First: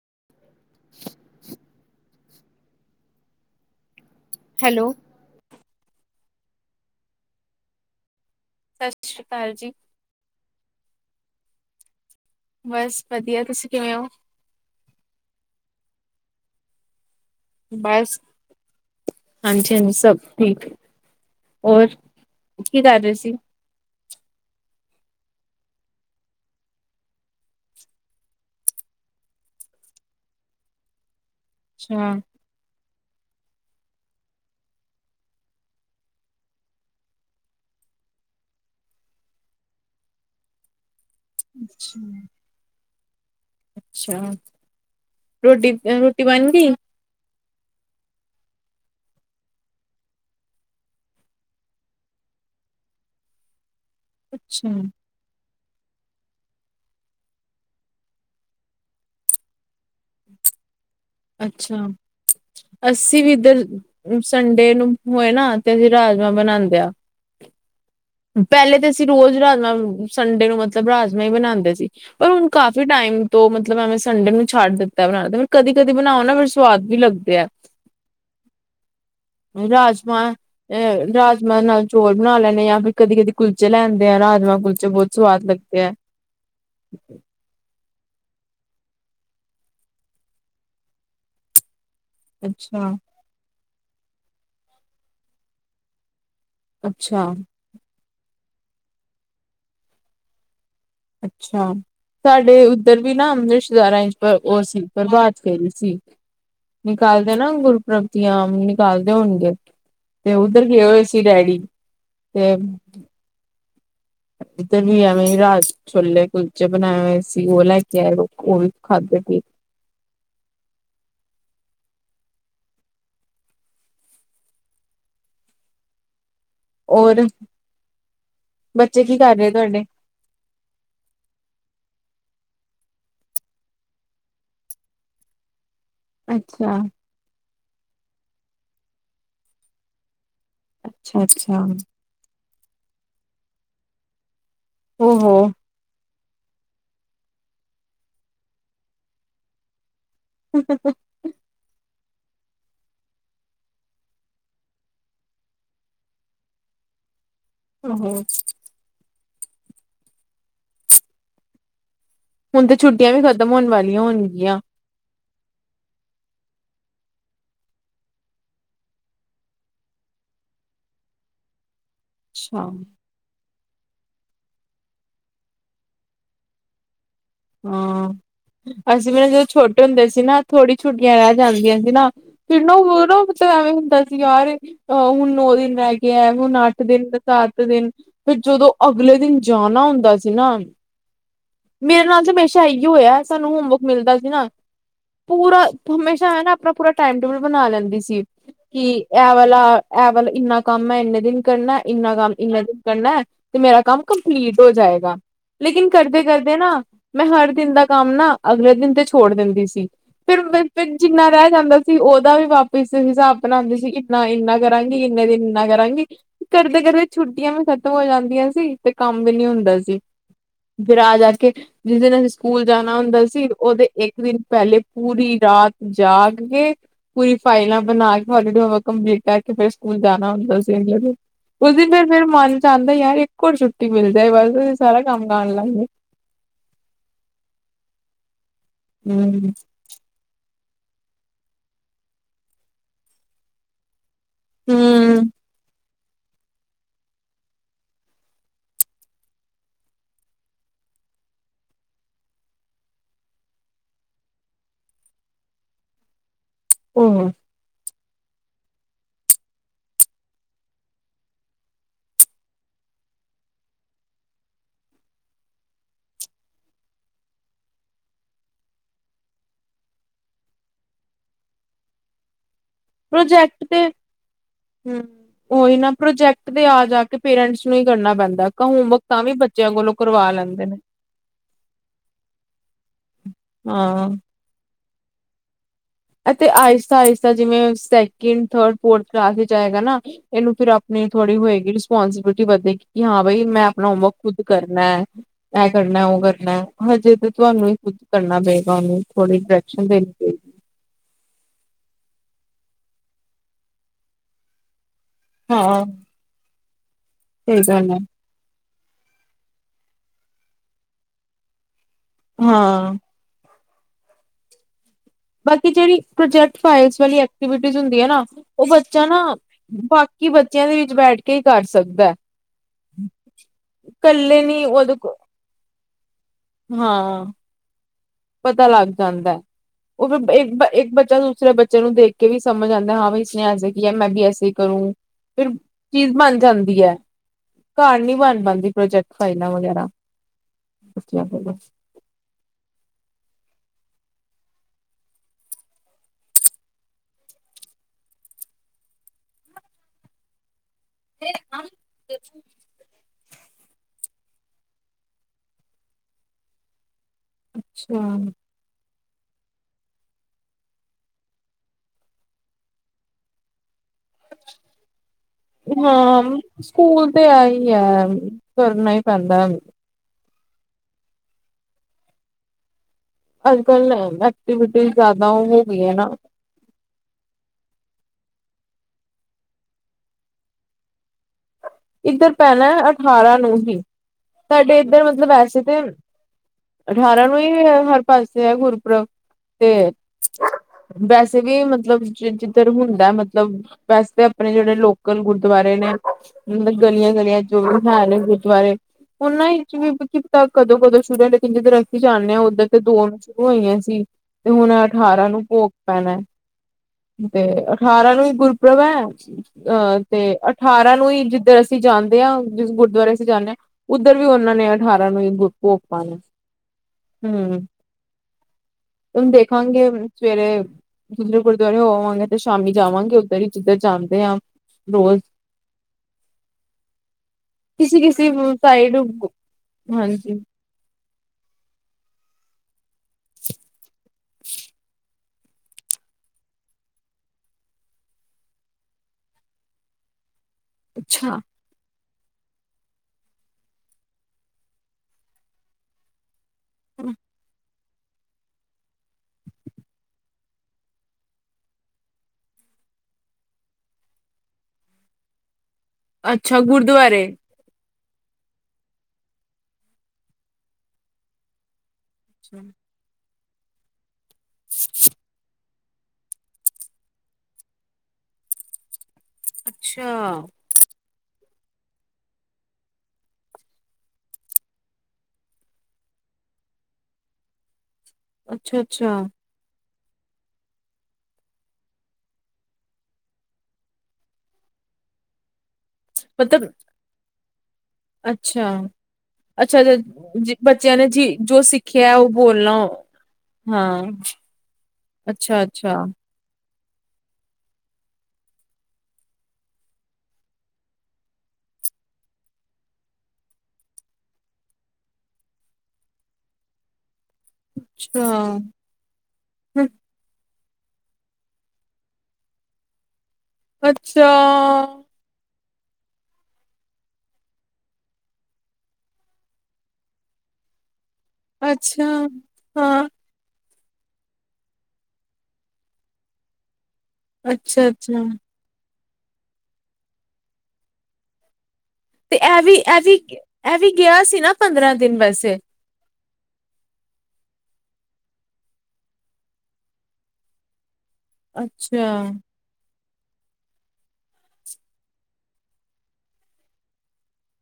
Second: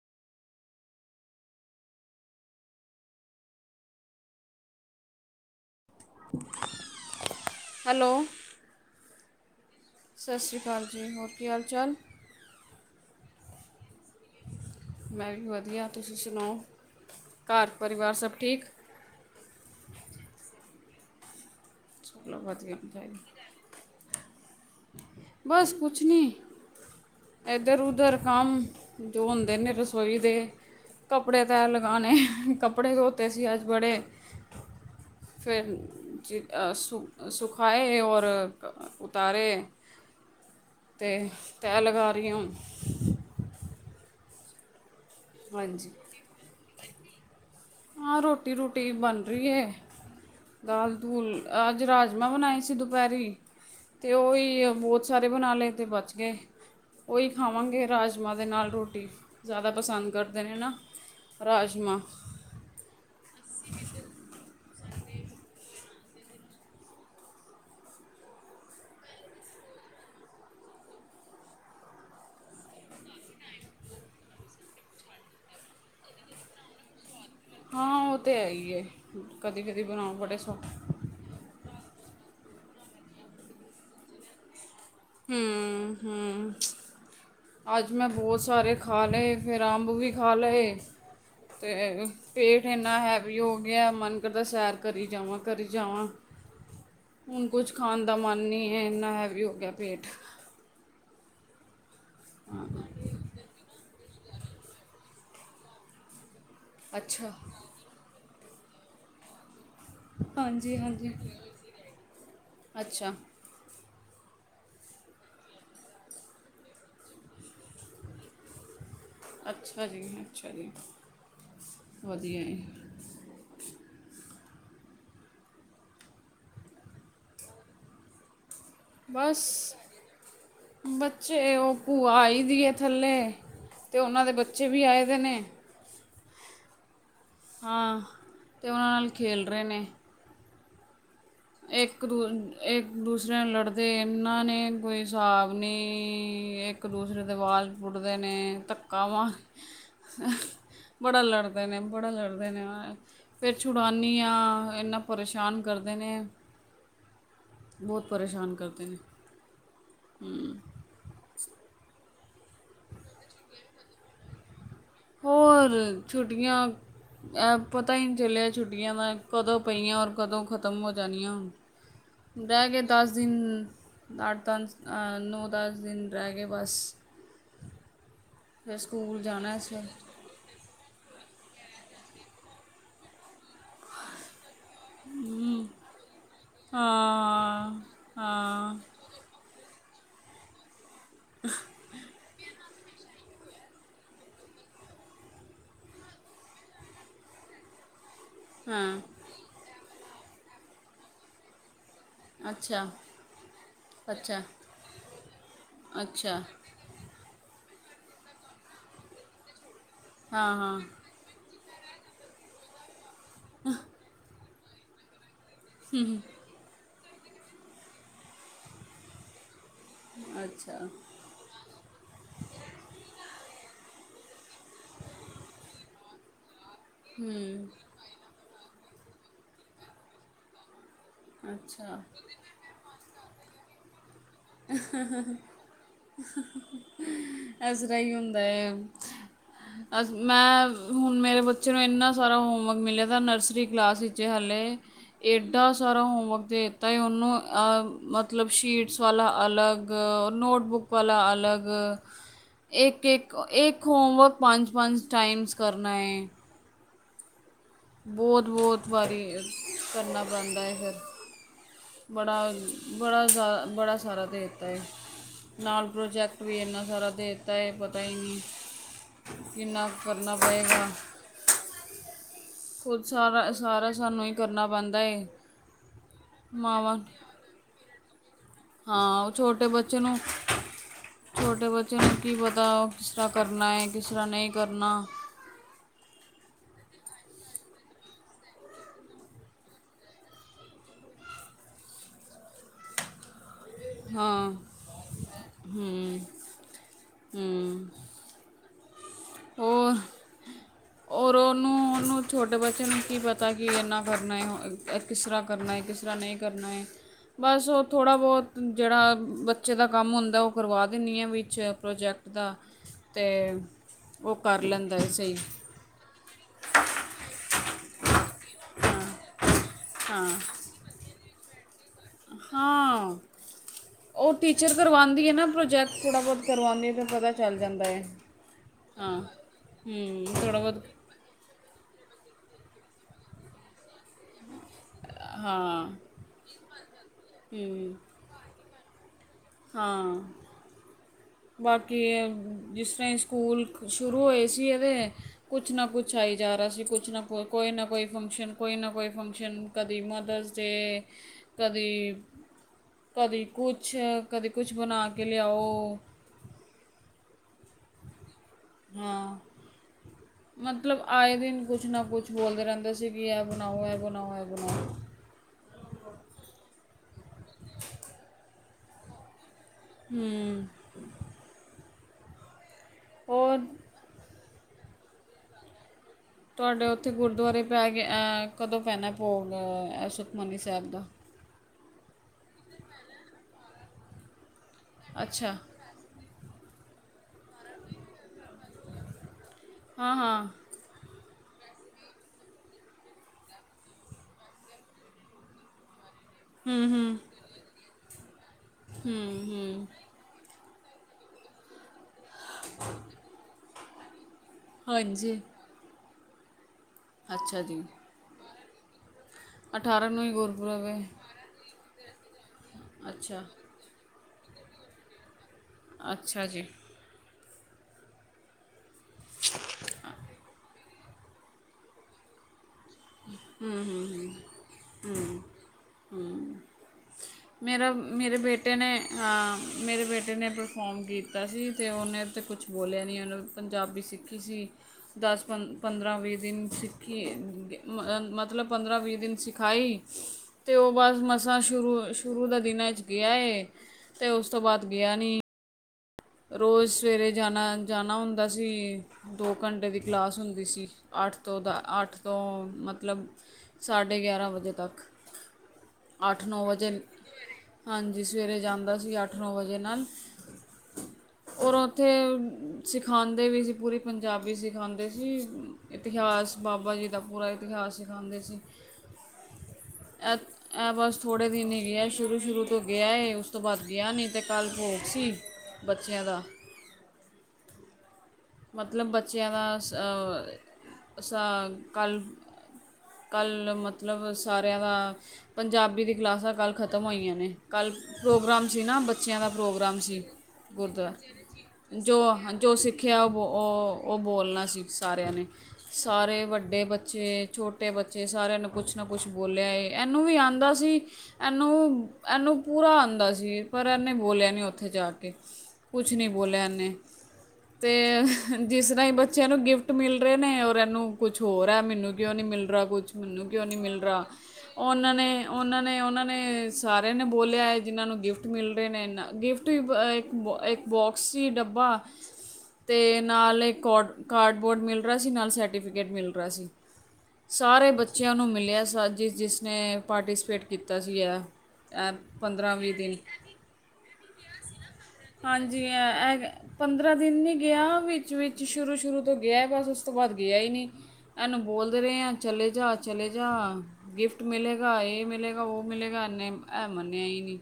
[inaudible] Hello, hello, ਸਸ ਰੀ ਅਕਾਲ ਜੀ ਸਤਿ ਸ਼੍ਰੀ ਅਕਾਲ ਜੀ ਹੋਰ ਕੀ ਹਾਲ ਚਾਲ ਬਸ ਵਧੀਆ ਤੁਸੀਂ ਕਿਵੇਂ ਹੋ ਮੈਂ ਵੀ ਵਧੀਆ, ਤੁਸੀਂ ਸੁਣਾਓ ਘਰ ਪਰਿਵਾਰ ਬਸ ਸਭ ਠੀਕ ਹਾਂਜੀ-ਹਾਂਜੀ ਸਭ ਠੀਕ। ਹੋਰ ਚਲੋ ਵਧੀਆ ਕੀ ਹੋਣਾ ਕਰ ਰਹੇ ਸੀ। ਚਾਹੀਦਾ ਬਸ ਕੁਛ ਨੀ ਇਧਰ ਉਧਰ ਕੰਮ ਜੋ ਹੁੰਦੇ ਨੇ ਰਸੋਈ ਦੇ ਕੱਪੜੇ ਤੈਅ ਅੱਛਾ। ਲਗਾਣੇ ਕਪੜੇ ਕੁੱਤੇ ਸੀ ਅੱਜ ਬੜੇ ਫਿਰ ਸੁ ਸੁਖਾਏ ਔਰ ਉਤਾਰੇੇ ਤੇ ਤੈਅ ਅੱਛਾ। ਲਗਾ ਰਹੀ ਹੁਣ ਅੱਛਾ ਰੋਟੀ ਹਾਂਜੀ -ਰੋਟੀ ਬਣ ਗਈ। ਹਾਂ ਰੋਟੀ ਰੂਟੀ ਬਣ ਰਹੀ ਹੈ ਦਾਲ ਦੂਲ ਅੱਜ ਰਾਜਮਾਂ ਬਣਾਏ ਸੀ ਦੁਪਹਿਰੀ ਤੇ ਉਹੀ ਅੱਛਾ। ਬਹੁਤ ਸਾਰੇ ਬਣਾ ਲਏ ਤੇ ਬਚ ਗਏ। ਉਹੀ ਖਾਵਾਂਗੇ ਰਾਜਮਾਂ ਦੇ ਨਾਲ ਰੋਟੀ ਜ਼ਿਆਦਾ ਪਸੰਦ ਕਰਦੇ ਨੇ ਨਾ। ਅੱਛਾ ਰਾਜਮਾ, [unintelligible] ਅਸੀਂ ਵੀ ਇੱਧਰ ਸੰਡੇ ਨੂੰ ਹੋਏ ਨਾ ਤੇ ਅਸੀਂ ਰਾਜਮਾਂ ਬਣਾਂਦੇ ਆ। ਪਹਿਲੇ ਤਾਂ ਅਸੀਂ ਰੋਜ਼ ਰਾਜਮਾਂ ਸੰਡੇ ਨੂੰ ਮਤਲਬ ਰਾਜਮਾ ਹੀ ਬਣਾਂਦੇ ਸੀ ਪਰ ਹੁਣ ਕਾਫੀ ਟਾਈਮ ਤੋਂ ਮਤਲਬ ਐਵੇਂ ਸੰਡੇ ਨੂੰ ਛੱਡ ਦਿੱਤਾ ਬਣਾਣਾ ਕਦੀ ਕਦੀ ਬਣਾਓ ਨਾ ਫਿਰ ਸਵਾਦ ਵੀ ਲੱਗ ਹਾਂ ਉਹ ਤਾਂ ਹੈ ਹੀ ਹੈ ਕਦੀ ਕਦੀ ਬਣਾਓ ਰਾਜਮਾਂ ਬੜੇ ਸੌ ਅ ਰਾਜਮਾਂ ਨਾਲ ਚੋਲ ਬਣਾ ਲੈਣੇ ਆ ਫਿਰ ਕਦੀ ਕਦੀ ਕੁਲਚੇ ਲੈਂਦੇ ਆ ਰਾਜਮਾਂ ਕੁਲਚੇ [unintelligible] ਬਹੁਤ ਸਵਾਦ ਲੱਗਦੇ ਹੈ, ਹੂੰ ਹੂੰ ਅੱਜ ਮੈਂ ਬਹੁਤ ਸਾਰੇ ਖਾ ਲਏ ਫਿਰ ਅੰਬ ਵੀ ਖਾ ਲਏ [unintelligible] ਪੇਟ ਅੱਛਾ। ਇੰਨਾ ਹੈਵੀ ਹੋ ਗਿਆ ਮਨ ਸੈਰ ਕਰੀ ਜਾਵਾਂ ਕਰੀ ਜਾਵਾਂ, ਅੱਛਾ, ਹੁਣ ਕੁਝ ਖਾਂਣ, ਦਾ ਮਨ ਨੀ ਹੈ ਇੰਨਾ ਹੈਵੀ ਹੋ ਗਿਆ। [inaudible] ਅੱਛਾ, ਸਾਡੇ ਉੱਧਰ ਵੀ ਨਾ ਰਿਸ਼ਤੇਦਾਰਾਂ ਚ ਪਰ ਉਹ ਸੀ ਪ੍ਰਭਾਤ ਫੇਰੀ ਸੀ। ਅੱਛਾ ਨਿਕਾਲਦੇ ਨਾ ਗੁਰਪੁਰਬ ਦੀਆਂ, ਨਿਕਾਲਦੇ ਹੋਣਗੇ। ਤੇ ਉੱਧਰ ਹਾਂਜੀ ਗਏ ਹੋਏ ਹਾਂਜੀ ਸੀ ਡੈਡੀ ਤੇ, ਅੱਛਾ ਇਧਰ ਵੀ ਐਵੇਂ ਰਾਤ ਛੋਲੇ ਕੁਲਚੇ ਬਣਾਏ ਹੋਏ ਸੀ ਉਹ ਲੈ ਕੇ ਆਏ ਉਹ [unintelligible] ਪੀ ਅੱਛਾ ਜੀ ਅੱਛਾ ਜੀ, ਵਧੀਆ, ਔਰ, ਬੱਚੇ ਕੀ ਕਰ ਬਸ ਰਹੇ ਤੁਹਾਡੇ? ਬੱਚੇ ਉਹ ਭੂਆ ਆਈ ਦੀ ਹੈ। ਥੱਲੇ ਤੇ ਉਹਨਾਂ ਦੇ ਬੱਚੇ ਵੀ ਆਏ ਦੇ ਨੇ, ਅੱਛਾ, ਹਾਂ ਤੇ ਉਹਨਾਂ ਨਾਲ ਖੇਲ ਰਹੇ ਨੇ, [inaudible] ਅੱਛਾ ਇੱਕ ਦੂ ਇੱਕ ਦੂਸਰੇ ਨਾਲ ਲੜਦੇ ਇਨਾਂ ਨੇ, ਕੋਈ ਓ ਹਿਸਾਬ ਹੋ। ਨੀ, ਇੱਕ ਦੂਸਰੇ ਦੇ ਵਾਲ ਪੁੱਟਦੇ ਨੇ ਧੱਕਾ ਮਾਰ, ਬੜਾ ਲੜਦੇ ਨੇ, ਬੜਾ ਲੜਦੇ ਨੇਂ। ਫ਼ਿਰ ਛੁਡਾਨੀ ਆ। ਏਨਾ ਪ੍ਰੇਸ਼ਾਨ ਕਰਦੇਂ ਨੇਂ। ਬਹੁਤ ਓਹੋ ਪ੍ਰੇਸ਼ਾਨ ਕਰਦੇਂ ਨੇਂ। ਹੂੰ। ਹੁਣ ਤਾਂ ਛੁੱਟੀਆਂ ਵੀ ਖ਼ਤਮ ਹੋਣ ਵਾਲ਼ੀਆਂ ਹੋਣਗੀਆਂ। ਹੋਰ ਛੁੱਟੀਆਂ ਐਂ ਪਤਾਂ ਹੀ ਨ੍ਹੀਂ ਚੱਲਿਆ ਛੁੱਟੀਆਂ ਦਾ ਕਦੋਂ ਪਈਆਂ ਔਰ ਕਦੋਂ ਖ਼ਤਮ ਹੋ ਜਾਣੀਆਂ। ਅੱਛਾ। ਰਹਿ ਗਏ ਦਸ ਦਿਨ। ਅੱਠ ਦਹ ਨੌਂ ਦਸ ਦਿਨ ਰਹਿ ਗਏ ਬਸ। ਫਿਰ ਹਾਂ। ਅਸੀਂ ਵੀ ਸਕੂਲ ਜਦੋਂ ਜਾਣਾ ਇਸ ਛੋਟੇ ਵਾਰ ਹੁੰਦੇ ਸੀ। ਨਾ ਥੋੜ੍ਹੀ। ਛੁੱਟੀਆਂ ਰਹਿ ਜਾਂਦੀਆਂ ਸੀ। ਨਾ ਫਿਰ ਨਾ ਮਤਲਬ ਐਵੇਂ ਹੁੰਦਾਂ ਸੀ। ਯਾਰ ਅ ਹੁਣ ਨੌ ਦਿਨ ਰਹਿ ਗਏ। ਆ ਹੁਣ ਅੱਠ ਦਿਨ। ਸੱਤ ਹਾਂ ਦਿਨ ਫ਼ਿਰ ਜਦੋਂ ਹਾਂ। ਅਗਲੇ ਦਿਨ ਜਾਣਾਂ ਹੁੰਦਾ। ਅਸੀਂ ਨਾ। ਮੇਰੇ ਨਾਲ਼। ਚਾਹੀਓ ਹੋਇਆਂ ਸਾਂਨੂੰ ਹੋਮਵਰਕ ਮਿਲ਼ਦਾ ਸੀ ਨਾ ਪੂਰਾਂ ਹਮੇਸ਼ਾ ਮੈਂ ਨਾ ਆਪਣਾਂ ਪੂਰਾਂ ਟਾਇਮ ਟੇਬਲ ਬਣਾਂ ਲੈਂਦੀ ਸੀ। ਹਾਂ ਕਿ ਐਂ ਵਾਲਾਂ ਐਂ ਵਾਲੇ। ਇੰਨਾਂ ਕੰਮ ਮੈਂ ਇੰਨੇਂ ਦਿਨ ਕਰਨਾਂ ਐਂ। ਇੰਨਾਂ ਕੰਮ ਇੰਨੇਂ ਦਿਨ ਅੱਛਾ ਕਰਨਾਂ ਐਂ। ਤੇ ਮੇਰਾ ਕੰਮ ਅੱਛਾ ਕੰਮਪਲੀਟ ਹੋ ਜਾਏਂਗਾ। ਲ਼ੇਕਿਨ ਕਰਦੇਂ ਅੱਛਾ ਕਰਦੇਂ ਨਾ। ਹਰ ਦਿਨ ਦਾ ਕੰਮ ਨਾ ਅਗਲੇ ਦਿਨ ਤੇ ਛੋੜ ਦਿੰਦੀ ਸੀ। ਫ਼ਿਰ ਹਾਂ ਮੈਂ ਹਾਂ ਜਿੰਨਾਂ ਰਹਿ ਜਾਂਦਾਂ। ਸੀ। ਉਹਦਾ ਵੀ ਵਾਪਿਸ। ਫਿਰ ਹਿਸਾਬ ਬਣਾਉਂਦੇ ਸੀ। ਕਿੰਨਾਂ ਇੰਨਾਂ ਕ ਕਰਾਂਗੀ ਕਿੰਨੇਂ ਦਿਨ। ਕਰਾਂਗੀ। ਕਰਦੇਂ ਕਰਦੇਂ ਛੁੱਟੀਆਂ ਵੀ ਖ਼ਤਮ ਹੋ ਜਾਂਦੀਆਂ ਸੀ। ਤੇ ਕੰਮ ਵੀ ਨੀਂ ਹੁੰਦਾਂ ਸੀ। ਅੱਛਾ ਫ਼ਿਰ ਆ ਜਾਂ ਕੇ। ਜਿਸ ਦਿਨ ਅਸੀਂ ਸਕੂਲ ਜਾਣਾਂ ਹੁੰਦਾਂ ਸੀ। ਉਹਦੇ ਇੱਕ ਦਿਨ ਪਹਿਲੇ ਪੂਰੀ ਰਾਤ ਜਾਗ ਕੇ। ਪੂਰੀ ਹੂੰ ਫਾਈਲਾਂ ਬਣਾਂ ਕੇ ਹੋਲੀਡੇ ਹੋਮਵਰਕ। ਕੰਮਪਲੀਟ ਕਰਕੇ ਫ਼ਿਰ ਸਕੂਲ ਜਾਣਾਂ ਹੁੰਦਾਂ ਸੀ। ਉਸ ਦਿਨ ਅੱਛਾ ਫ਼ਿਰ ਮੇਰੇ ਮਨ ਚ ਆਂਦਾ। ਯਾਰ ਇਕੋ ਛੁੱਟੀ ਮਿਲ਼ ਹੇ ਵਾਹਿਗੁਰੂ ਅਸੀਂ ਸਾਰਾਂ ਕੰਮ ਕਰਲਾਂਗੇ। ਇਸ ਤਰ੍ਹਾਂ ਹੀ ਹੁੰਦਾਂ ਤੇ ਹਮ ਅਸ ਮੈਂ। ਹੁਣ ਮੇਰੇ ਬੱਚੇ ਨੂੰ ਇੰਨਾਂ ਸਾਰਾਂ ਹੋਮਵਰਕ ਮਿਲਿਆਂ ਦਾ ਨਰਸਰੀ ਕਲਾਸ ਵਿੱਚ। ਜੇ ਹਲੇ ਹਮ ਏਡਾ। ਸਾਰਾ ਹੋਮਵਰਕ ਦੇ ਦਿੱਤਾ ਏ ਉਹਨੂੰ ਅਹ ਮਤਲਬ ਸ਼ੀਟਸ, ਵਾਲਾ ਅਲੱਗ ਨੋਟਬੁੱਕ ਵਾਲਾ ਅਲੱਗ ਇੱਕ ਇੱਕ ਇੱਕ ਹੋਮਵਰਕ ਪੰਜ ਪੰਜ ਟਾਈਮਸ ਕਰਨਾ ਹੈ। ਔ ਹੋ, ਬਹੁਤ-ਬਹੁਤ ਵਾਰੀ ਕਰਨਾ ਪੈਂਦਾ ਹੈ ਫਿਰ ਬੜਾ ਬੜਾ ਜ਼ ਬੜਾ ਸਾਰਾ ਦੇ ਦਿੱਤਾ ਹੈ ਨਾਲ ਪ੍ਰੋਜੈਕਟ ਵੀ ਇੰਨਾ ਸਾਰਾ ਦੇ ਦਿੱਤਾ ਹੈ ਪਤਾ ਹੀ ਨਹੀਂ ਕਿੰਨਾ ਕਰਨਾ ਪਵੇਗਾ। ਪ੍ਰੋਜੈਕਟ ਤੇ ਕਰਨਾ ਪੈਂਦਾ ਹੂੰ ਹੈ ਉਹੀ ਨਾ ਪ੍ਰੋਜੈਕਟ ਤੇ ਆ ਮਾਵਾਂ ਜਾ ਕੇ ਪੇਰੈਂਟਸ ਨੂੰ ਹੀ ਕਰਨਾ ਪੈਂਦਾ। ਹੋਮਵਰਕ ਤਾਂ ਹਾਂ ਉਹ ਵੀ ਛੋਟੇ ਬੱਚਿਆਂ ਕੋਲੋਂ ਬੱਚੇ ਨੂੰ ਕਰਵਾ ਲੈਂਦੇ ਨੇ ਛੋਟੇ ਬੱਚੇ ਨੂੰ ਕੀ ਪਤਾ ਉਹ ਕਿਸ ਤਰ੍ਹਾਂ ਕਰਨਾ ਹੈ ਕਿਸ ਹਾਂ ਤਰ੍ਹਾਂ ਨਹੀਂ ਕਰਨਾ। ਤੇ ਅਹਿਸਤਾ ਅਹਿਸਤਾ ਜਿਵੇਂ ਸੈਕਿੰਡ ਥਰਡ ਫੋਰਥ ਕਲਾਸ ਵਿੱਚ ਆਏਗਾ ਨਾ ਇਹਨੂੰ ਫੇਿਰ ਆਪਣੀ ਥੋੜੀ ਹੋਏਗੀ ਰਿਸਪੋਂਸੀਬਿਲਿਟੀ ਵਧੇਗੀ ਕਿ ਹਾਂ ਬਾਈ ਮੈਂ, ਆਪਣਾ ਖੁਦ ਹਾਂ ਕਰਨਾ ਇਹ ਕਰਨਾ ਹੂੰ ਉਹ ਕਰਨਾ ਹਜੇ ਤਾਂ ਤੁਹਾਨੂੰ ਹੀ ਹੂੰ ਖੁੱਦ ਕਰਨਾ ਪਏ, ਹਾਂ, ਥੋੜ੍ਹੀ ਇਟਰੈਕਸ਼ਨ ਹੋਰ ਦੇਣੀ ਪਏਗੀ ਔਰ ਉਹਨੂੰ ਉਹਨੂੰ ਛੋਟੇ ਬੱਚੇ ਨੂੰ ਕੀ ਪਤਾ ਕਿ ਇੰਨਾ ਕਰਨਾ ਐ। ਕਿਸ ਤਰ੍ਹਾਂ ਕਰਨਾ ਹੈ ਹਾਂ ਕਿਸ ਤਰ੍ਹਾਂ ਨਹੀਂ ਕਰਨਾ ਹੈ। ਸਹੀ ਬਸ ਉਹ ਗੱਲ ਹੈ। ਥੋੜ੍ਹਾ ਬਹੁਤ, ਜਿਹੜਾ ਬੱਚੇ ਦਾ ਕੰਮ ਹੁੰਦਾ ਉਹ ਕਰਵਾ ਦੇ ਨਹੀਂ ਹੈ ਵਿੱਚ ਪ੍ਰੋਜੈਕਟ ਦਾ ਹਾਂ ਤੇ, ਉਹ ਕਰ ਲੈਂਦੇ। ਬਾਕੀ ਜਿਹੜੀ ਪ੍ਰੋਜੈਕਟ ਫਾਈਲਜ਼ ਵਾਲੀ ਐਕਟੀਵਿਟੀ ਹੁੰਦੀ ਆ ਨਾ ਉਹ ਬੱਚਾ ਹਾਂ ਨਾ, ਬਾਕੀ ਹਾਂ ਬੱਚਿਆਂ ਦੇ ਵਿੱਚ ਬੈਠ ਕੇ ਹੀ ਕਰ, ਸਕਦਾ। ਹਾਂ ਉਹ ਇਕੱਲੇ ਨੀ ਟੀਚਰ ਉਹਦੇ ਕੋ ਕਰਵਾਦੀ ਹੈ ਨਾ ਪ੍ਰੋਜੈਕਟ, ਥੋੜ੍ਹਾ ਬਹੁਤ ਕਰਵਾਦੇ ਹੈ ਤਾਂ ਹਾਂ ਪਤਾ ਚੱਲ ਜਾਂਦਾ ਏ। ਪਤਾ ਲੱਗ ਜਾਂਦਾ ਹੈ ਉਹ ਫਿਰ ਥੋੜ੍ਹਾ ਬਹੁਤ ਇੱਕ ਬੱਚਾ ਦੂਸਰੇ, ਬੱਚੇ ਨੂੰ ਦੇਖ ਕੇ ਵੀ ਸਮਝ ਆਦਾ ਹਾਂ ਵੀ ਇਸ ਨੇ ਐੇਸੇ ਕੀ ਹੈ ਮੈਂ ਵੀ ਐਸੇ ਕਰੋ ਫਿਰ ਹਾਂ ਚੀਜ਼ ਬਣ ਜਾਂਦੀ ਹੈ ਹੂੰ ਘਰ ਨੀ ਬਣ ਪਾਦੀ। ਪ੍ਰੋਜੈਕਟ ਫਾਈਲਾਂ ਵਗੈਰਾ। ਹਾਂ ਬੱਚਿਆਂ ਕੋਲੋਂ ਬਾਕੀ ਜਿਸ ਤਰ੍ਹਾਂ ਇਸ ਸਕੂਲ ਸ਼ੁਰੂ ਹੋਏ ਸੀ ਇਹਦੇ ਕੁਛ ਨਾ ਕੁਛ ਆਈ ਜਾ ਰਿਹਾ ਸੀ ਕੁਛ ਨਾ ਕੁਛ ਕੋਈ ਨਾ ਕੋਈ ਫੰਕਸ਼ਨ ਕੋਈ ਨਾ ਕੋਈ ਫੰਕਸ਼ਨ ਕਦੀ ਮਦਰਜ਼ ਤੇ ਕਦੇ, ਅੱਛਾ ਕਦੇ ਕੁਛ, ਕਦੇ ਕੁਛ ਬਣਾ ਕੇ ਲਿਆਓ। ਅੱਛਾ, ਹਾਂ ਮਤਲਬ ਆਏ ਦਿਨ ਕੁਛ ਨਾ ਕੁਛ ਬੋਲਦੇ ਰਹਿੰਦੇ ਸੀ, ਕਿ ਇਹ ਬਣਾਓ ਇਹ ਬਣਾਓ ਇਹ ਬਣਾਓ ਹਾਂ ਸਕੂਲ ਤੇ ਐ ਹੀ ਹੈ, ਕਰਨਾ ਹੀ ਪੈਂਦਾ। ਹਮ। [unintelligible] ਐਕਵਿਟੀ ਜ਼ਿਆਦਾ ਹੋ ਗਈਆਂ ਨਾ। ਤੁਹਾਡੇ ਉੱਥੇ ਗੁਰਦੁਆਰੇ ਪੈ ਗਿਆਏ ਕਦੋਂ ਪੈਣਾ ਪਊਗਾ ਸੁਖਮਨੀ ਸਾਹਿਬ ਦਾ। ਇੱਧਰ ਪੈਣਾ ਅਠਾਰਾਂ ਨੂੰ ਹੀ। ਤੁਡੇ ਇੱਧਰ ਮਤਲਬ ਅੱਛਾ ਵੈਸੇ ਤੇ ਅਠਾਰਾਂ ਨੂੰ ਹੀ ਹਰ ਪਾਸੇ ਹੈ ਗੁਰਪ੍ਰਬ ਤੇ ਹਾਂ ਹਾਂ ਬਸ ਵੀ ਮਤਲਬ ਜਿੱਧਰ ਹੁੰਦਾ ਮਤਲਬ ਵੈਸੇ ਤਾਂ ਆਪਣੇ ਜਿਹੜੇ ਲੋਕਲ ਗੁਰਦੁਆਰੇ ਨੇ ਮਤਲਬ ਹੂੰ ਗਲੀਆਂ ਹੂੰ ਗਲੀਆਂ ਜੋ ਵੀ ਹੈ ਨੇ ਗੁਰਦੁਆਰੇ ਉਹਨਾ ਵਿਚ ਹੂੰ-ਹੂੰ, ਵੀ ਕੀਤਾ। ਕਦੋਂ ਕਦੋਂ ਸ਼ੁਰੂ ਲੇਕਿ ਜਦਰ ਅਸੀ ਜਾਣਾ। ਉਧਰ ਦੋ ਸ਼ੁਰੂ ਹੋਈਆਂ ਸੀ। ਜੀ। ਤੇ ਹੁਣ ਅਠਾਰਾਂ ਹਾਂਜੀ, ਨੂੰ ਭੋਗ ਪੈਣਾ। ਤੇ ਅੱਛਾ ਜੀ। ਅਠਾਰਾਂ ਨੂੰ ਗੁਰ [unintelligible] ਅਹ ਤੇ ਨੂੰ ਹੀ ਗੁਰਪੁਰਬ ਅਠਾਰਾਂ ਏ, ਨੂੰ ਹੀ ਜਿੱ ਅਸੀਂ ਜਾਣਦੇ ਜਿਸ ਗੁਰਦੁਆਰੇ ਅਸੀਂ ਅੱਛਾ, ਜਾਂਦੇ ਹਾਂ ਉਹ ਇੱਧਰ ਵੀ ਉਹਨਾਂ ਨੇ ਅਠਾਰਾਂ ਨੂੰ ਗੁਰਪੁਰਬ ਅੱਛਾ ਜੀ। [unintelligible] ਤੁ ਦੇਖਾਂਗੇ ਸਵੇਰੇ ਜਧ ਗੁਰਦੁਆਰੇ ਹੋਵਾਂਗੇ ਤੇ ਸ਼ਾਮੀ ਜਾਵਾਂਗੇ ਉੱਧਰ ਹੀ ਜਿੱਧਰ ਜਾਂਦੇ ਹਾਂ ਰੋਜ਼ ਹਮ। ਮੇਰਾ ਕਿਸੇ ਕਿਸੇ ਮੇਰੇ ਬੇਟੇ ਨੇ ਸਾਈਡ ਹਾਂ ਮੇਰੇ ਬੇਟੇ ਹਾਂਜੀ ਨੇ ਪਰਫੋਮ ਕੀਤਾ ਸੀ ਅਤੇ ਉਹਨੇ ਤਾਂ ਕੁਛ ਬੋਲਿਆ ਨੀ ਉਹਨੂੰ ਪੰਜਾਬੀ ਸਿੱਖ ਕਿਸੀ ਦਸ ਪੰ ਪੰਦਰਾਂ ਵੀਹ ਦਿਨ ਸਿੱਖੀ ਮਤਲਬ ਪੰਦਰਾਂ ਵੀਹ ਦਿਨ ਸਿਖਾਈ ਅਤੇ ਉਹ ਬਅਸ ਅੱਛਾ ਮਸਾਂ ਸ਼ੁਰੂ। ਸ਼ੁਰੂ ਦਾ ਦਿਨਾਂ ' ਗਿਆ ਤੇ ਉਸ ਤੋਂ ਬਾਅਦ ਗਿਆ ਨੀ ਰੋਜ਼ ਸਵੇਰੇ ਜਾਣਾ ਜਾਣਾ ਹੁੰਦਾ ਸੀ ਦੋ ਘੰਟੇ ਦੀ ਕਲਾਸ ਹੁੰਦੀ ਸੀ ਅੱਠ ਤੋਂ ਦਾ ਅੱਠ ਤੋਂ ਮਤਲਬ ਸਾਢੇ ਗਿਆਰਾਂ ਵਜੇ ਤੱਕ। ਅੱਛਾ ਵਜੇ ਗੁਰਦੁਆਰੇ। ਹਾਂਜੀ ਸਵੇਰੇ ਜਾਂਦਾ ਸੀ ਅੱਠ ਨੌਂ ਵਜੇ ਨਾਲ। ਉਰੋਂ। ਉੱਥੇ ਸਿਖਾਦੇ। ਦੇ ਵੀ ਸੀ ਪੂਰੀ। ਪੰਜਾਬੀ ਸਿਖਾਉਂਦੇ ਸੀ। ਇਤਿਹਾਸ ਬਾਬਾ ਜੀ ਦਾ ਪੂਰਾ ਇਤਿਹਾਸ ਸਿਖਾਉਂਦੇ ਸੀ। ਅੱਛਾ। ਥੋੜ੍ਹੇ ਦਿਨ ਹੀ ਗਿਆ ਸ਼ੁਰੂ ਸ਼ੁਰੂ ਤੋਂ ਗਿਆ ਏ ਉਸ ਤੋਂ ਬਾਅਦ ਗਿਆ ਨਹੀਂ ਅਤੇ ਕੱਲ੍ਹ ਭੋਗ ਸੀ। ਬੱਚਿਆਂ ਦਾ। ਅੱਛਾ ਮਤਲਬ ਅੱਛਾ ਬੱਚਿਆਂ ਦਾ। ਕੱਲ ਕੱਲ ਮਤਲਬ ਸਾਰਿਆਂ ਦਾ ਪੰਜਾਬੀ। ਪੰਜਾਬੀ ਦੀਆਂ ਕਲਾਸਾਂ ਮਤਲਬ ਕੱਲ ਖਤਮ ਹੋਈਆਂ ਨੇ ਕੱਲ੍ਹ ਪ੍ਰੋਗਰਾਮ ਅੱਛਾ ਸੀ ਨਾ ਬੱਚਿਆਂ ਦਾ ਅੱਛਾ ਪ੍ਰੋਗਰਾਮ ਸੀ ਅੱਛਾ ਬੱਚਿਆਂ ਨੇ ਗੁਰਦੁਆਰਾ ਜੀ ਜੋ ਜੋ ਸਿੱਖਿਆ ਉਹ ਬੋਲਣਾ ਜੋ ਸਿੱਖਿਆ। ਸਿੱਖਿਆ ਉਹ ਬ ਉਹ ਹਾਂ ਉਹ ਬੋਲਣਾ ਸੀ ਸਾਰਿਆਂ ਨੇ ਅੱਛਾ ਅੱਛਾ ਸਾਰੇ ਵੱਡੇ ਬੱਚੇ। ਬੱਚੇ ਛੋਟੇ ਬੱਚੇ ਸਾਰਿਆਂ ਨੇ ਕੁਛ ਨਾ ਕੁਛ ਬੋਲਿਆ ਏ ਇਹਨੂੰ ਵੀ ਆਉਂਦਾ ਸੀ ਇਹਨੂੰ ਇਹਨੂੰ ਪੂਰਾ ਆਉਂਦਾ ਸੀ ਪਰ ਇਹਨੇ ਬੋਲਿਆ ਨਹੀਂ ਉੱਥੇ ਜਾ ਕੇ ਕੁਛ ਨਹੀਂ ਬੋਲਿਆ ਇਹਨੇ। ਤੇ ਅੱਛਾ ਜਿਸ ਰਾਹੀਂ ਬੱਚਿਆਂ ਨੂੰ ਗਿਫਟ ਮਿਲ ਰਹੇ ਨੇ ਔਰ। ਮੈਨੂੰ ਪੁੱਛੋ ਰਿਹਾ ਮੈਨੂੰ ਕਿਉਂ ਨੀ ਮਿਲ ਰਿਹਾ ਕੁਛ। ਮੈਨੂੰ ਕਿਉਂ ਨੀ ਮਿਲ ਰਿਹਾ ਅੱਛਾ ਉਹਨਾਂ ਨੇ। ਉਹਨਾਂ ਨੇ ਉਹਨਾਂ ਨੇ ਸਾਰਿਆਂ ਨੇ ਬੋਲਿਆ ਹੈ ਜਿਹਨਾਂ ਨੂੰ ਗਿਫਟ ਮਿਲ ਰਹੇ ਨੇ ਇਨਾਂ ਗਿਫਟ ਵੀ ਇੱਕ ਬੋਕਸ। ਬੋਕਸੀ ਡੱਬਾ। ਅੱਛਾ ਹਾਂ ਤੇ ਨਾਲ। ਨਾਲੇ ਕੋਡ ਕਾਰਡ ਬੋਰਡ ਮਿਲ ਰਿਹਾ ਸੀ ਨਾਲ ਸਰਟੀਫਿਕੇਟ ਮਿਲ ਰਿਹਾ ਸੀ। ਅੱਛਾ ਸਾਰੇ ਅੱਛਾ ਬੱਚਿਆਂ ਨੂੰ ਮਿਲਿਆ ਸਾਂ ਅੱਜ। ਜਿਸ ਜਿਸ ਨੇ ਪਾਰਟੀਸਪੇਟ ਕੀਤਾ ਸੀਗਾ। ਤੇ ਇਹ ਵੀ ਇਹ ਵੀ ਇਹ ਵੀ ਗਿਆ ਸੀ ਨਾ ਪੰਦਰਾਂ ਦਿਨ ਵੈਸੇ। ਪੰਦਰਾਂ ਦਿਨ ਨੀ। ਗਿਆ ਵਿੱਚ ਵਿੱਚ ਸ਼ੁਰੂ ਸ਼ੁਰੂ ਤੋਂ ਗਿਆ ਬਸ ਉਸ ਤੋਂ ਬਾਅਦ ਗਿਆ ਹੀ ਨਹੀਂ। ਇਹਨੂੰ ਬੋਲਦੇ ਅੱਛਾ, ਰਹੇ ਆ ਚਲੇ ਜਾ। ਚਲੇ ਜਾ ਗਿਫਟ ਮਿਲੇਗਾ ਇਹ ਮਿਲੇਗਾ ਉਹ ਮਿਲੇਗਾ ਇੰਨੇ ਇਹ ਮੰਨਿਆ ਹੀ ਨਹੀਂ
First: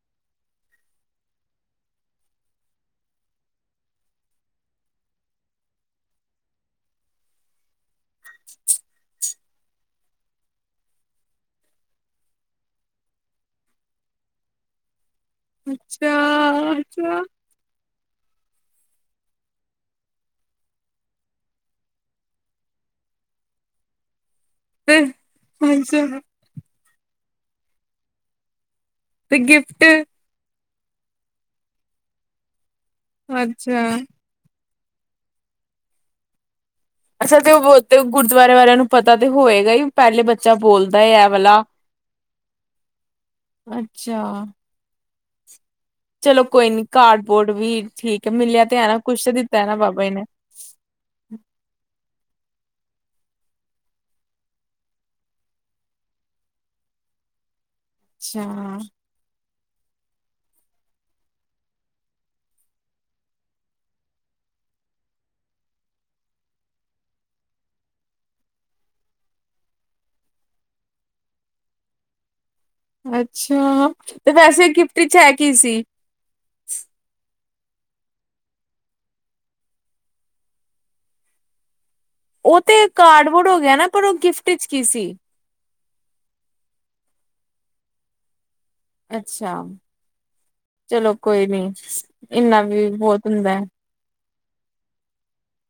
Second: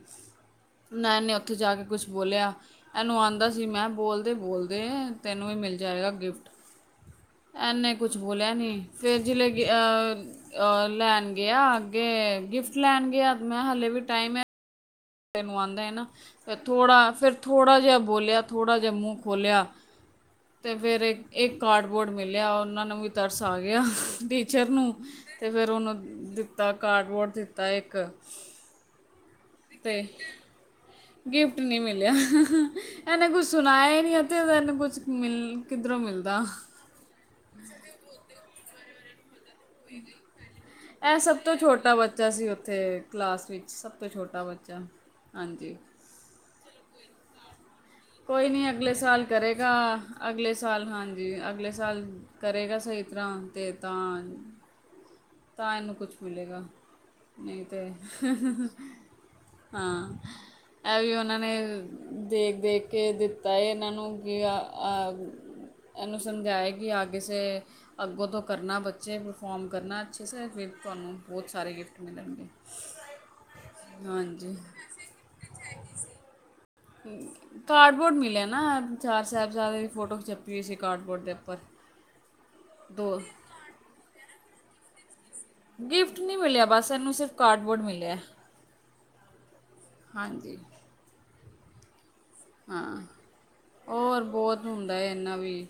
ਨਾ ਇਹਨੇ ਉੱਥੇ ਜਾ ਕੇ ਕੁਛ ਬੋਲਿਆ ਇਹਨੂੰ ਆਉਂਦਾ ਸੀ ਮੈਂ ਬੋਲਦੇ ਬੋਲਦੇ। ਗਏ ਆ ਤੈਨੂੰ ਵੀ ਮਿਲ ਜਾਏਗਾ ਗਿਫਟ ਇਨੇ ਕੁਛ ਬੋਲਿਆ ਨੀ ਫਿਰ ਜ ਅ ਅ ਲੈਣ ਗਿਆ ਅੱਗੇ ਗਿਫਟ ਲੈਣ ਗਿਆ ਮੈਂ ਕਿਹਾ ਹਾਲੇ ਵੀ ਟਾਈਮ ਹੈ। ਤੈਨੂੰ ਆਉਂਦਾ ਹੈ ਨਾ ਅੱਛਾ, ਫੇਰ ਥੋੜਾ ਅੱਛਾ ਫੇਰ ਥੋੜਾ ਜਿਹਾ। ਬੋਲਿਆ ਥੋੜ੍ਹਾ ਜਿਹਾ ਮੂੰਹ ਖੋਲਿਆ ਤੇ ਫੇਰ ਇਹ ਕਾਰਡਬੋਰਡ ਮਿਲਿਆ ਉਹਨਾਂ ਨੂੰ ਵੀ ਤਰਸ ਆ ਗਿਆ। ਟੀਚਰ ਨੂੰ ਤੇ ਤੇ ਫਿਰ ਉਹਨੂੰ ਅੱਛਾ ਦਿੱਤਾ। ਕਾਰਡਬੋਰਡ ਦਿੱਤਾ ਇੱਕ। ਤੇ ਗਿਫਟ? ਤੇ ਗਿਫਟ ਨਹੀਂ ਮਿਲਿਆ। ਇਹ ਨੇ ਕੁਛ ਅੱਛਾ। ਸੁਣਾਇਆ ਹੀ ਨਹੀਂ ਕੁਛ। ਮਿਲ ਕਿੱਧਰੋਂ ਮਿਲਦਾ। ਅਛਾ ਤੇ ਉਹ ਬਹੁ ਗੁਰਦੁਆਰੇ ਵਾਲਿਆ ਨੂੰ ਪਤਾ। ਤੇ ਹੋਏਗਾ ਹੀ ਪਹਿਲੇ ਬੱਚਾ ਬੋਲਦਾ ਇਹ ਐ ਸਭ ਤੋਂ ਵਾਲਾ। ਛੋਟਾ ਬੱਚਾ ਸੀ ਉੱਥੇ ਕਲਾਸ ਵਿੱਚ ਸਭ ਤੋਂ ਛੋਟਾ ਅੱਛਾ। ਬੱਚਾ ਹਾਂਜੀ। ਚਲੋ ਕੋਈ ਨੀ ਕਾਰਡਬੋਰਡ ਵੀ। ਠੀਕ ਹੈ ਕੋਈ ਮਿਲਿਆ ਨਹੀਂ ਤੇ ਹੈ ਅਗਲੇ ਨਾ ਸਾਲ ਕੁਛ ਤਾਂ ਦਿੱਤਾ ਹੈ ਕਰੇਗਾ ਨਾ ਬਾਬਾ ਜੀ ਨੇ। ਅਗਲੇ ਸਾਲ ਹਾਂਜੀ ਅਗਲੇ ਸਾਲ ਕਰੇਗਾ ਸਹੀ ਤਰ੍ਹਾਂ [unintelligible] ਤਾਂ ਇਹਨੂੰ ਕੁਛ ਮਿਲੇਗਾ ਨਹੀਂ। ਤੇ। ਅੱਛਾ, ਹਾਂ ਇਹ ਵੀ ਉਹਨਾਂ ਨੇ ਦੇਖ ਦੇਖ ਕੇ ਦਿੱਤਾ ਹੈ ਇਹਨਾਂ ਨੂੰ ਕਿ ਇਹਨੂੰ ਸਮਝਾਏ ਕਿ ਆ ਕਿਸੇ ਅੱਗੋਂ ਤੋਂ ਕਰਨਾ ਬੱਚੇ ਪਰਫੋਰਮ ਕਰਨਾ। [unintelligible] ਤੁਹਾਨ ਬਹੁਤ ਸਾਰੇ ਗਿਫਟ ਮਿਲਗੇ। ਅੱਛਾ ਤੇ ਵੈਸੇ ਗਿਫਟ ਚ ਹੈ ਕੀ ਸੀ। ਕਾਰਡਬੋਰਡ ਮਿਲਿਆ ਨਾ ਚਾਰ ਸਾਹਿਬਜ਼ਾਬ ਦੀ ਫੋਟੋ ਖਚਪੀ ਸੀ ਕ ਕਾਰਡਬੋਰਡ ਦੇ ਉੱਪਰ ਉਹ ਤੇ ਦੋ ਕਾਰਡਬੋਰਡ ਹੋ ਗਿਆ ਨਾ ਪਰ ਉਹ ਗਿਫਟ [unintelligible] ਕੀ ਸੀ। ਗਿਫਟ ਨਹੀਂ ਮਿਲਿਆ ਬਸ ਇਹਨੂੰ ਸਿਰਫ਼ ਕਾਰਡਬੋਰਡ ਮਿਲਿਆ। ਅੱਛਾ। ਹਾਂਜੀ ਚਲੋ ਕੋਈ ਨੀ। [unintelligible] ਇੰਨਾ ਵੀ ਹਾਂ ਬਹੁਤ ਹੁੰਦਾ ਹੈ। ਔਰ ਬਹੁਤ ਹੁੰਦਾ ਹੈ ਇੰਨਾ ਵੀ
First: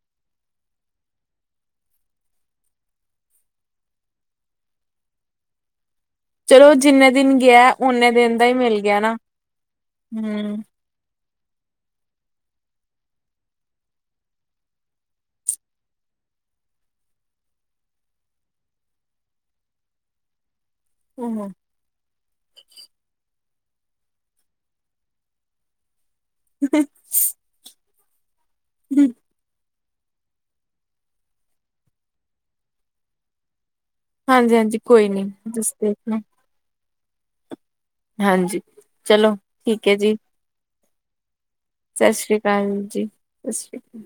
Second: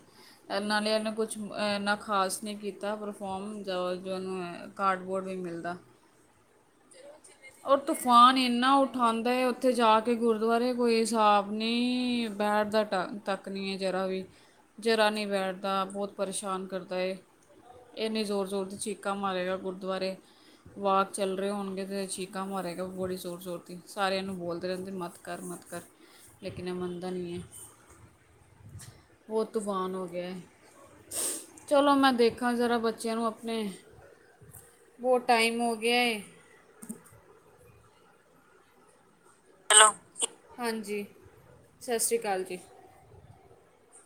ਨਾਲੇ ਇਹਨੇ ਕੁਛ ਇੰਨਾ ਖਾਸ ਨਹੀਂ ਕੀਤਾ ਪਰਫੋਰਮ ਜਾਂ ਜੋ ਉਹਨੂੰ ਕਾਰਡਬੋਰਡ ਵੀ ਮਿਲਦਾ। ਚਲੋ ਜਿੰਨੇ ਦਿਨ ਗਿਆ ਉਹਰ ਓਨੇ ਤੂਫਾਨ ਦਿਨ ਦਾ ਹੀ ਇੰਨਾ ਮਿਲ ਗਿਆ ਨਾ। ਉਠਾਦਾ ਹੈ ਉੱਥੇ ਜਾ ਕੇ ਹੂੰ, ਗੁਰਦੁਆਰੇ ਕੋਈ ਹਿਸਾਬ। ਆਪ ਨਹੀਂ ਬੈਠਦਾ ਟ ਤੱਕ ਨਹੀਂ ਹੈ ਜ਼ਰਾ ਵੀ ਜ਼ਰਾ ਨਹੀਂ ਬੈਠਦਾ ਬਹੁਤ ਪਰੇਸ਼ਾਨ ਕਰਦਾ ਇਵੇ ਜ਼ੋਰ ਜ਼ੋਰ ਦੀ ਚੀਕਾਂ ਮਾਰੇਗਾ ਗੁਰਦੁਆਰੇ ਵਾਕ ਚੱਲ [unintelligible] ਗਮਰ ਹੈਗਾ ਬੜੀ ਜ਼ੋੂਰਸੂਰਤੀ ਸਾਰਿਆਂ ਨੂੰ ਬੋਲਦੇ ਰਹਿੰਦੇ ਮੱਤ ਕਰ ਮੱਤ ਕਰ ਲੇਕਿਨ ਇਹ ਮੰਨਦਾ ਨਹੀਂ ਹੈ। [unintelligible] ਵਾਨ ਹੋ ਗਿਆ ਚਲੋ ਮੈਂ ਦੇਖਾਂ ਜ਼ਰਾ ਬੱਚਿਆਂ ਨੂੰ ਆਪਣੇ ਹਾਂਜੀ ਹਾਂਜੀ ਕੋਈ ਨੀ ਬਹੁਤ ਟਾਈਮ ਹੋ ਦੱਸਦੇ। ਗਿਆ ਏ ਹਾਂਜੀ। ਚਲੋ ਠੀਕ ਹੈ ਜੀ ਹਾਂਜੀ ਜੀ। ਸਤਿ ਸ੍ਰੀ ਅਕਾਲ ਜੀ। ਸਤਿ ਸ਼੍ਰੀ ਅਕਾਲ।